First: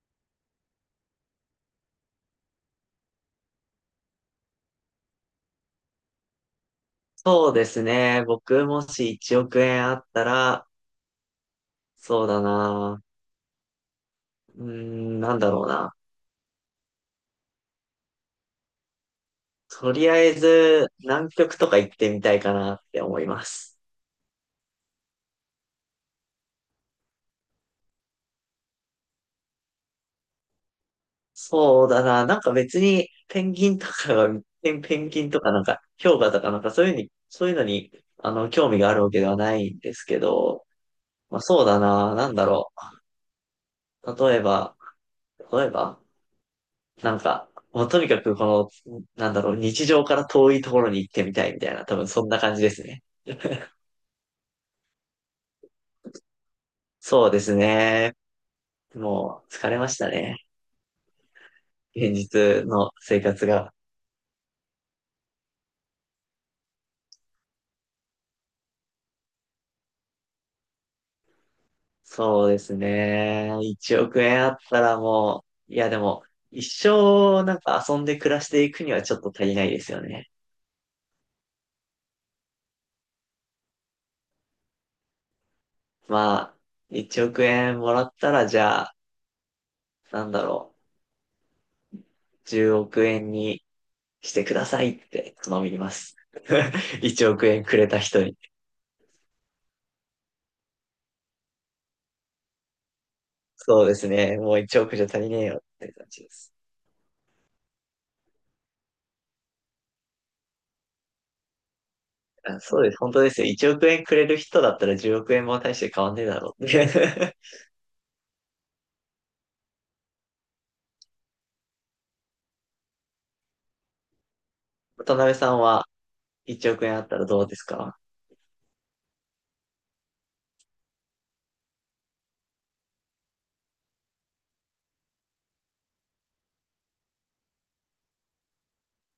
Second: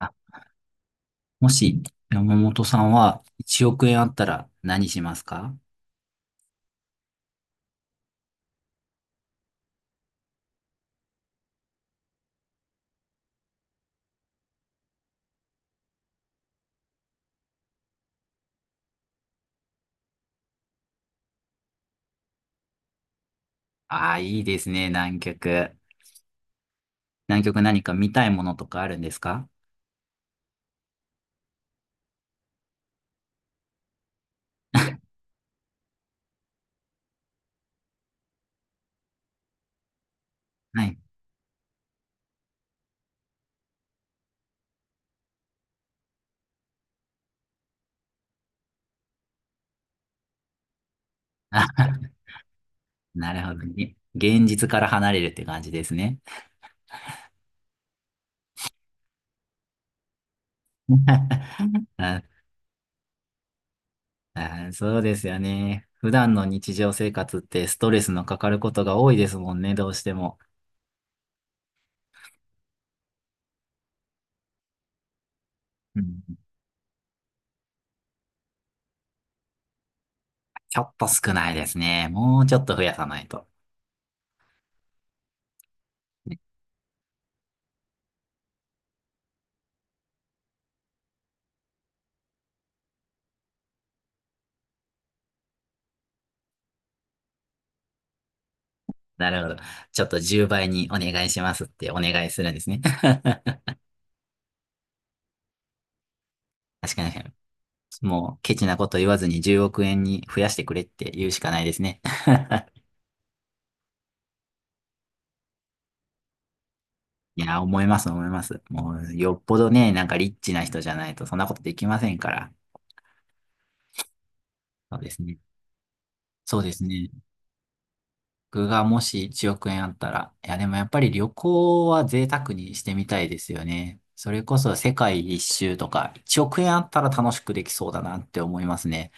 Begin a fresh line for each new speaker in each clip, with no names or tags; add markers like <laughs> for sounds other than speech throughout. あもし、山本さんは1億円あったら何しますか？
そうですね。僕もし1億円あったら、そうだな。うーん、なんだろうな。とりあえず、南極とか行ってみたいかなって思います。
ああー、いいですね、南極。南極何か見たいものとかあるんですか？
そうだな。なんか別に、ペンギンとかが、ペンギンとかなんか、氷河とかなんかそういうに、そういうのに、興味があるわけではないんですけど、
はい。
まあそうだな。なんだろう。例えば、なんか、もうとにかくこの、なんだろう、日常から遠いところに行ってみたいみたいな、
あ、
多分そんな感じですね。
なるほどね。現実から離れるって感じですね。
そうですね。もう疲れましたね。
<laughs>
現
あ、
実の生活が。
あ、そうですよね。普段の日常生活ってストレスのかかることが多いですもんね、どうしても。
そうですね。1億円あったらもう、いやで
うん、
も、一生なんか遊んで暮らしていくにはちょっと足りないですよね。
ちょっと少ないですね。もうちょっと増やさないと。ね。
まあ、1億円もらったらじゃあ、なんだろう、10億円にしてくださいって頼みます。<laughs> 1億円くれた人に。
なるほど。ちょっと10倍にお願いしますってお願いするんですね。<laughs>
そうですね。もう1億じゃ足りねえよって感じです。
確かに。もうケチなこと言わずに10億円に増やしてくれって言うしかないですね。
あ、
<laughs>
そうです。本当ですよ。1億円くれる人だったら10億円も大して変わんねえだろうって。
い
<laughs>
や、思います思います。もうよっぽどね、なんかリッチな人じゃないとそんなことできませんから。そうで
渡
す
辺
ね。
さんは
そう
1
です
億円あっ
ね。
たらどうですか？
僕がもし1億円あったら、いやでもやっぱり旅行は贅沢にしてみたいですよね。それこそ世界一周とか1億円あったら楽しくできそうだなって思いますね。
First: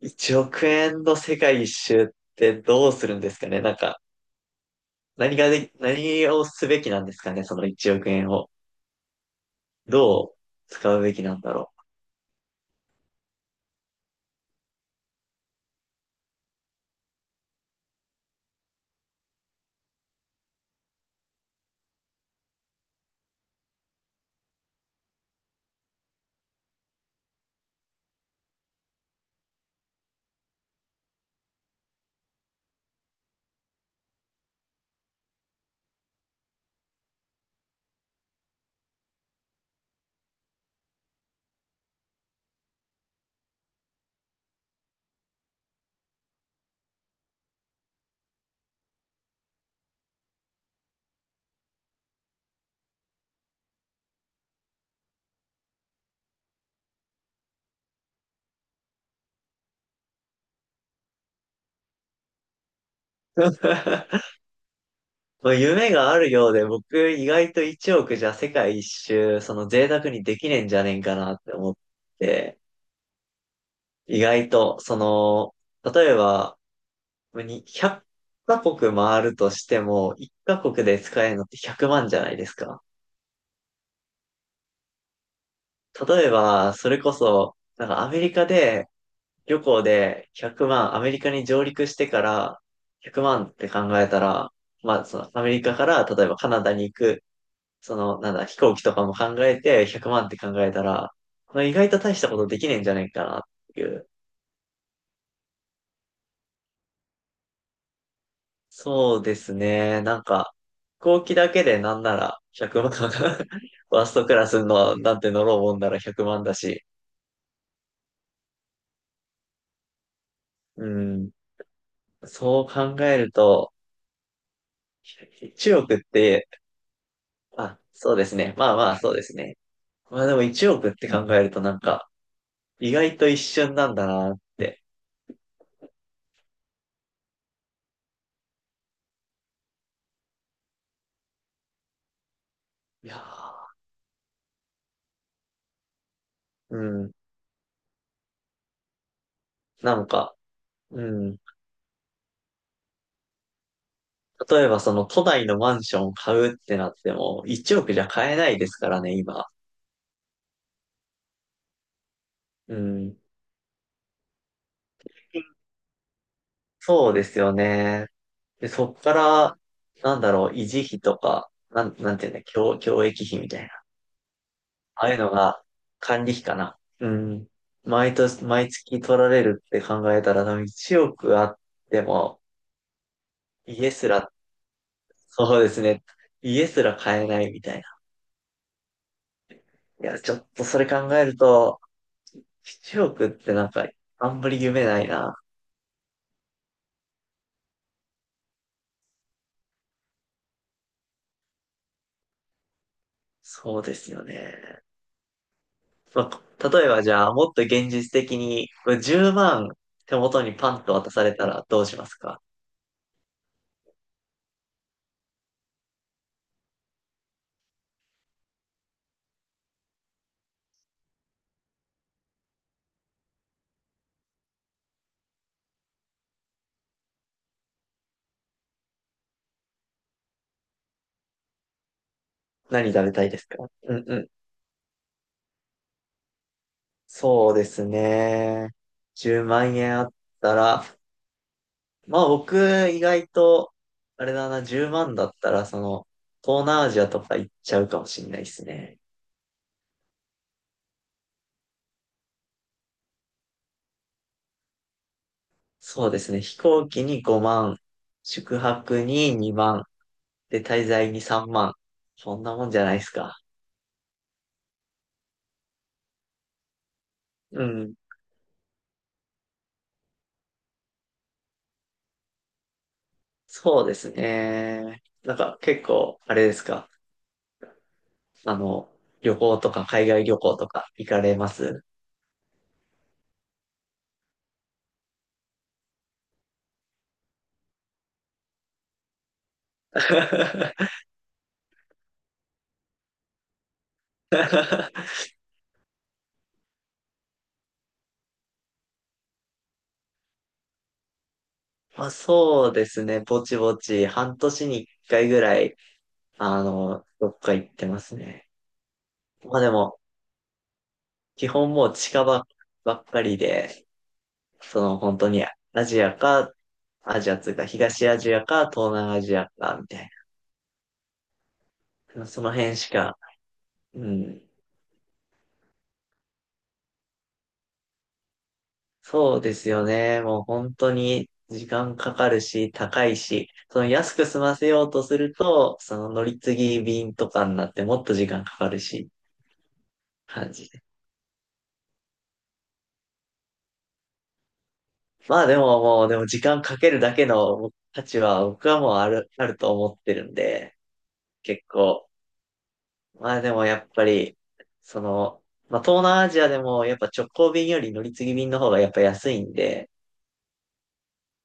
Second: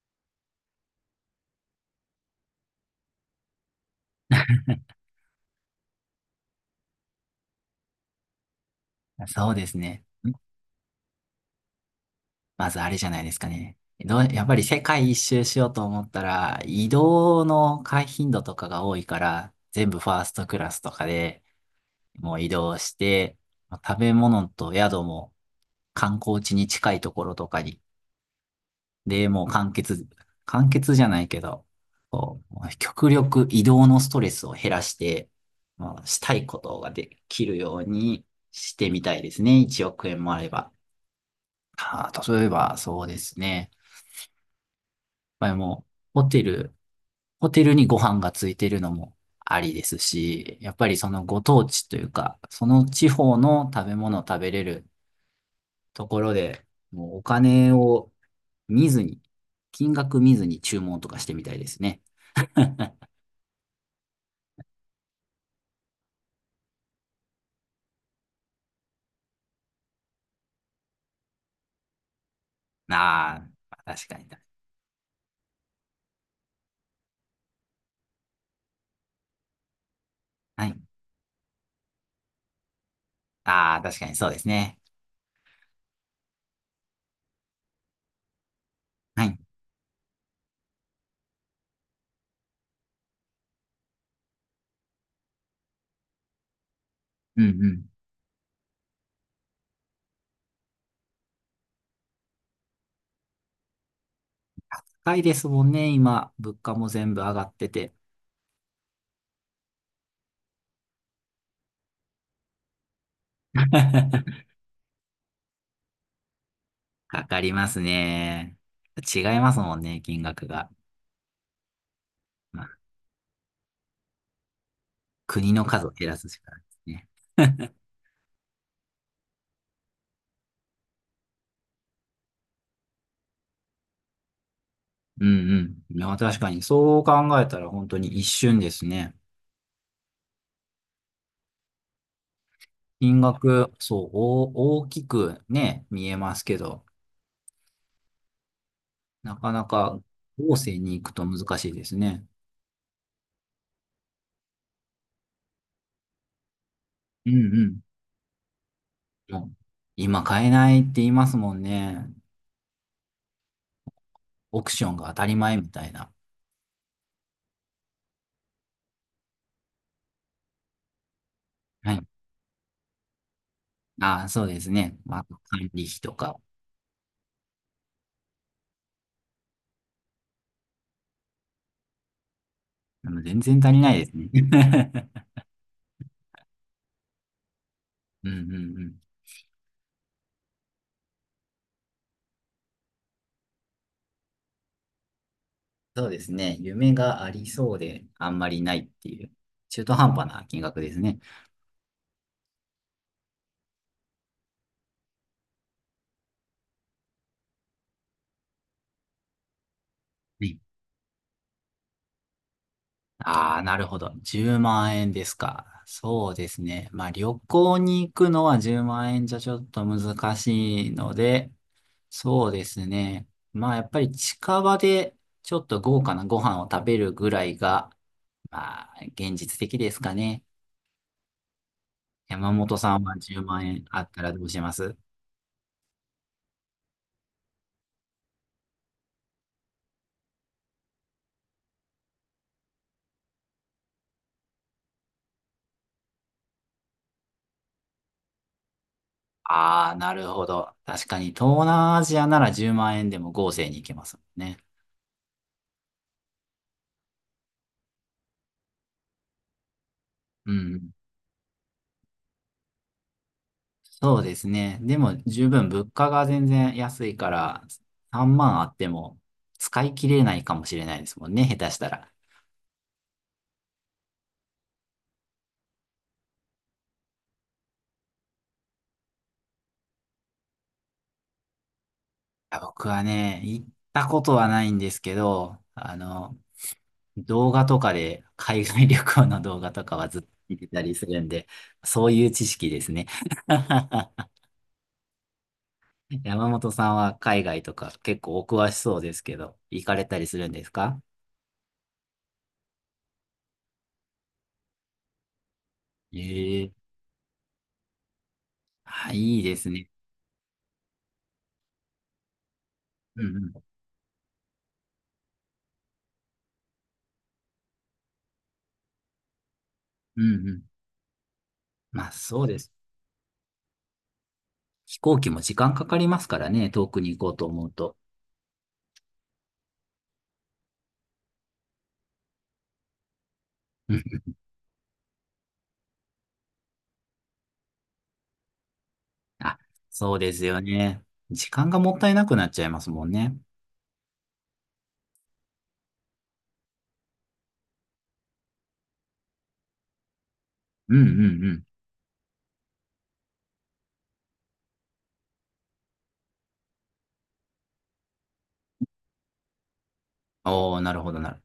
1 億円の世界一周ってどうするんですかね？なんか、何がで、何をすべきなんですかね？その1億円を。
そうですね。
どう使うべきなんだろ
まずあれじゃないですかね。やっぱり世界一周しようと思ったら、移動の回頻度とかが多いから、全部ファーストクラスとかでもう移動して、食べ物と宿も観光地に近いところとかに、で、もう完結、完結じゃないけど、こう、極力移動のストレスを減らして、まあ、したいことができるようにしてみたいですね。1億円もあれば。ああ、例えば、そうですね。ぱりもう、ホテルにご飯がついてるのもありですし、やっぱりそのご当地というか、その地方の食べ物を食べれるところで、もうお金を見ずに、金額見ずに注文とかしてみたいですね。
う。<laughs> まあ夢があるようで、僕意外と1億じゃ世界一周、その贅沢にできねえんじゃねえんかなって思って、
あーまあ、確か
意
に。
外と、その、例えば、に100カ国回るとしても、1カ
は
国
い。
で使えるのって100万じゃないですか。
ああ、確かにそうですね。
例えば、それこそ、なんかアメリカで、
はい。
旅行で100万、アメリカに上陸してから100万って考えたら、まあ、そのアメリカから例えばカナダに行く、
うんうん。
その、なんだ、飛行機とかも考えて100万って考えたら、まあ、意外と大したことできねえんじゃないかなっていう。
高いですもんね、今。物価も全部上がってて。
そうですね。なんか、飛行機だけでなんなら100万、<laughs> ファーストク
<laughs>
ラスの、なんて乗ろうもんなら100万だし。
かかりますね。違いますもんね、金額が。
うん。
う
そ
ん。
う考えると、
国の
1
数を
億っ
減らすし
て、
かないですね。
あ、そうですね。まあまあ、そうですね。まあでも1億って考えるとなんか、意外と一瞬なんだなって。
うんうん。いや、確かに、そう考えたら本当に一瞬ですね。
いや
金額、
ー、
そう、お大きくね、見えますけ
う
ど、
ん。
なかな
な
か
んか、
後世に
う
行くと
ん。
難しいですね。
例えばその都内のマンション買うってなって
うんう
も、1
ん。
億じゃ買えないですからね、
も
今。
う今買えないって言いますもんね。
うん。
オークションが当たり前みたいな。
そうですよね。で、そっから、なんだろう、維持費とか、な
は
ん、
い。
なんていうんだ、教育費みたいな。
ああ、そうですね。
ああい
ま
う
あ、
のが、
管理費と
管理
か。
費かな。うん。毎年、毎月取られるって考えたら、多分1億あっても、
でも全然足り
家
ないで
す
すね。
ら、
<laughs>
そうですね。家すら買えないみたいな。
うんうんうん。
いや、ちょっとそれ考えると、1億ってなんか、あんまり夢ないな。
そうですね。夢がありそうで、あんまりないっていう、中途半端な金額ですね。
そうですよね。まあ、例えばじゃあ、もっと現実的に、これ10万手元
は
に
い。
パンと渡されたらどうしますか？
ああ、なるほど。10万円ですか。そうですね。まあ、旅行に行くのは10万円じゃちょっと難しいので、そうですね。まあ、やっぱり近場でちょっと豪華なご飯を食べるぐらいが、まあ、現実的ですかね。山本さ
何
ん
食べ
は
たいで
10
すか？
万円
う
あ
ん
っ
う
た
ん。
らどうします？
そうですね。10万円あったら、まあ僕意外と、あれだな、10万だったら、東南アジアとか行っちゃうかもしれないですね。
ああ、なるほど。確かに、東南アジアなら10万円でも豪勢に行けますもんね。
そうですね。飛行機に5万、宿泊に2万、
う
で、滞
ん。
在に3万。そんなもんじゃないですか。
そうですね。でも、十分物価が全然安いから、
うん。
3万あっても使い切れないかもしれないですもんね、下手したら。い
そうですね。なんか結構、あれですか。あの、旅行とか海外旅行とか行かれます？
や、僕はね、行ったことはないんですけど、動画とかで、海外旅行の動画とかはずっと見てた
<laughs>
りするんで、そういう知識ですね。<laughs> <laughs> 山本さんは海外とか結構お詳しそうですけど、行かれたりするんですか？
まあ、そうですね。ぼちぼち、半年に一回ぐらい、
ええ。
どっか行ってますね。
あ、いいで
まあで
すね。
も、基本もう近場ばっか
うん
り
うん。
で、その本当にアジアか、アジアというか東アジアか東南アジアか、みたい
うんうん。まあ
な。
そ
そ
う
の
です。
辺しか、うん、
飛行機も時間かかりますからね、遠くに行こうと思うと。
そうですよね。もう本当に時間かかるし、高いし、その
うん
安
うん。
く済ませようとすると、その乗り継ぎ便とかになってもっと時間かかるし、
あ、そうです
感
よ
じで。
ね。時間がもったいなくなっちゃいますもんね。
まあでももう、でも時間かけるだけの価値は僕はもうあると思ってるんで、
うんうんうん。
結構。まあでもやっぱり、その、まあ東南アジアでもやっぱ直行便より乗り継ぎ便の方がやっぱ安いんで、
おー、なるほどなるほ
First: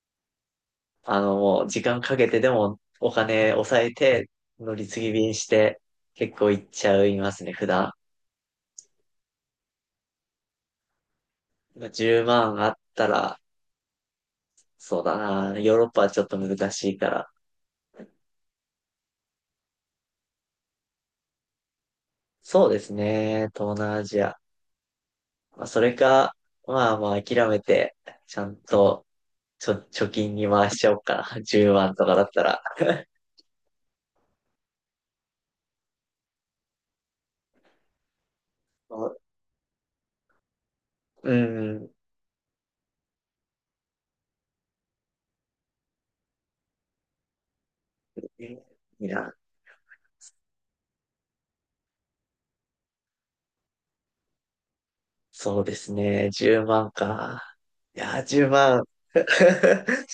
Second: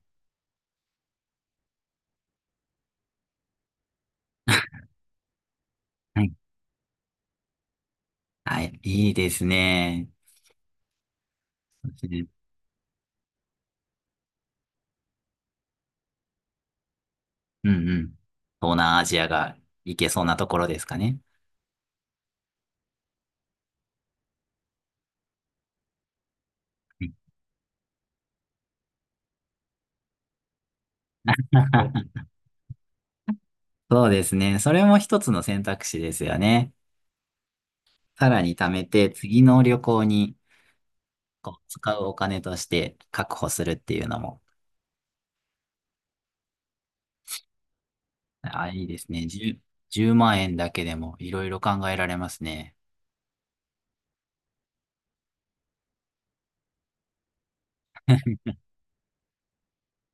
もう時間かけてでもお金抑えて、乗り継ぎ便して
ど。はい。
結構行っちゃいますね、普段。
はい、いいですね。そうです
10
ね。
万あったら、そうだな、ヨーロッパはちょっと難しいから。
うんうん。東南アジアが行けそうなところですかね。
そうですね、東南アジア。まあ、それか、まあまあ諦めて、ちゃんと、貯金に回しちゃおうかな。<laughs> 10万
<laughs>
とかだったら。
そうですね。それも一つの選択肢ですよね。さらに貯めて、
<laughs>
次の旅行に
う
こう
ん、
使うお金として確保するっていうのも、あ、いいで
い
すね。
や、
10万円だけでもいろいろ考えられますね。
そうですね、10万か。いや、10万。<laughs>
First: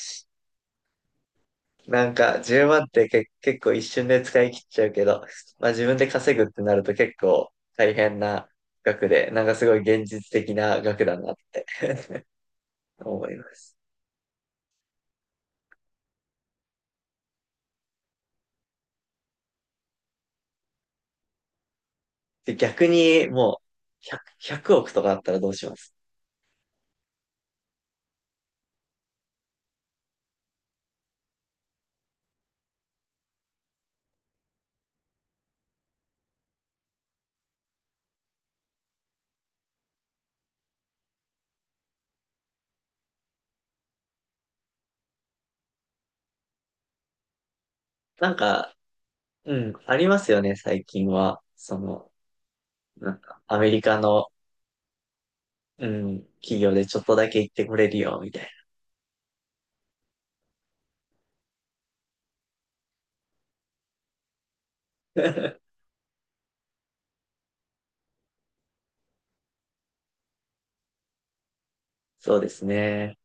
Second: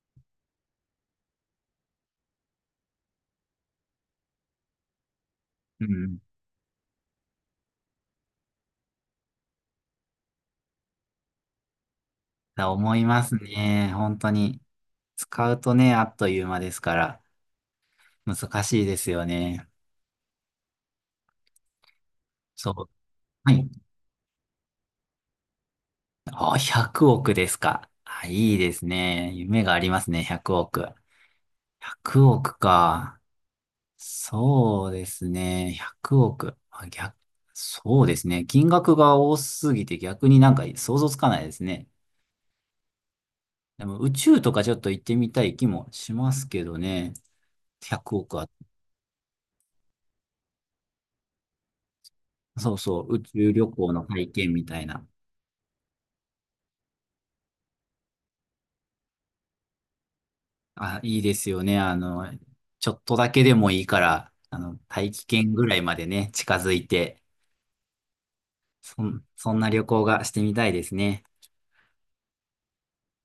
なんか10万って結構一瞬で使い切っちゃうけど、まあ
う
自分で
ん。
稼ぐってなると結構大変な額で、なんかすごい現実的な額だなって
だ思いま
思
す
います。
ね。本当に。使うとね、あっという間ですから、難しいですよね。
で、
そ
逆
う。
に
は
もう
い。
100億とかあったらどうします？
あ、100億ですか。あ、いいですね。夢がありますね、100億。100億か。そうですね。100億。あ、逆、そうですね。金額が多すぎて逆になんか想像つかないですね。でも宇宙とかちょっと行ってみたい気もしますけどね。100
なん
億は。
か、うん、ありますよね、最近は。
そうそ
な
う。宇
んか
宙
ア
旅
メリ
行
カ
の体
の、
験みたいな。
うん、企業でちょっとだけ行ってこれるよ、みたい
あ、いいですよね。ちょっとだけでもいいから、大
な。
気圏
<laughs>
ぐらいまでね、近づいて、そんな旅行がしてみたいですね。
そうですね。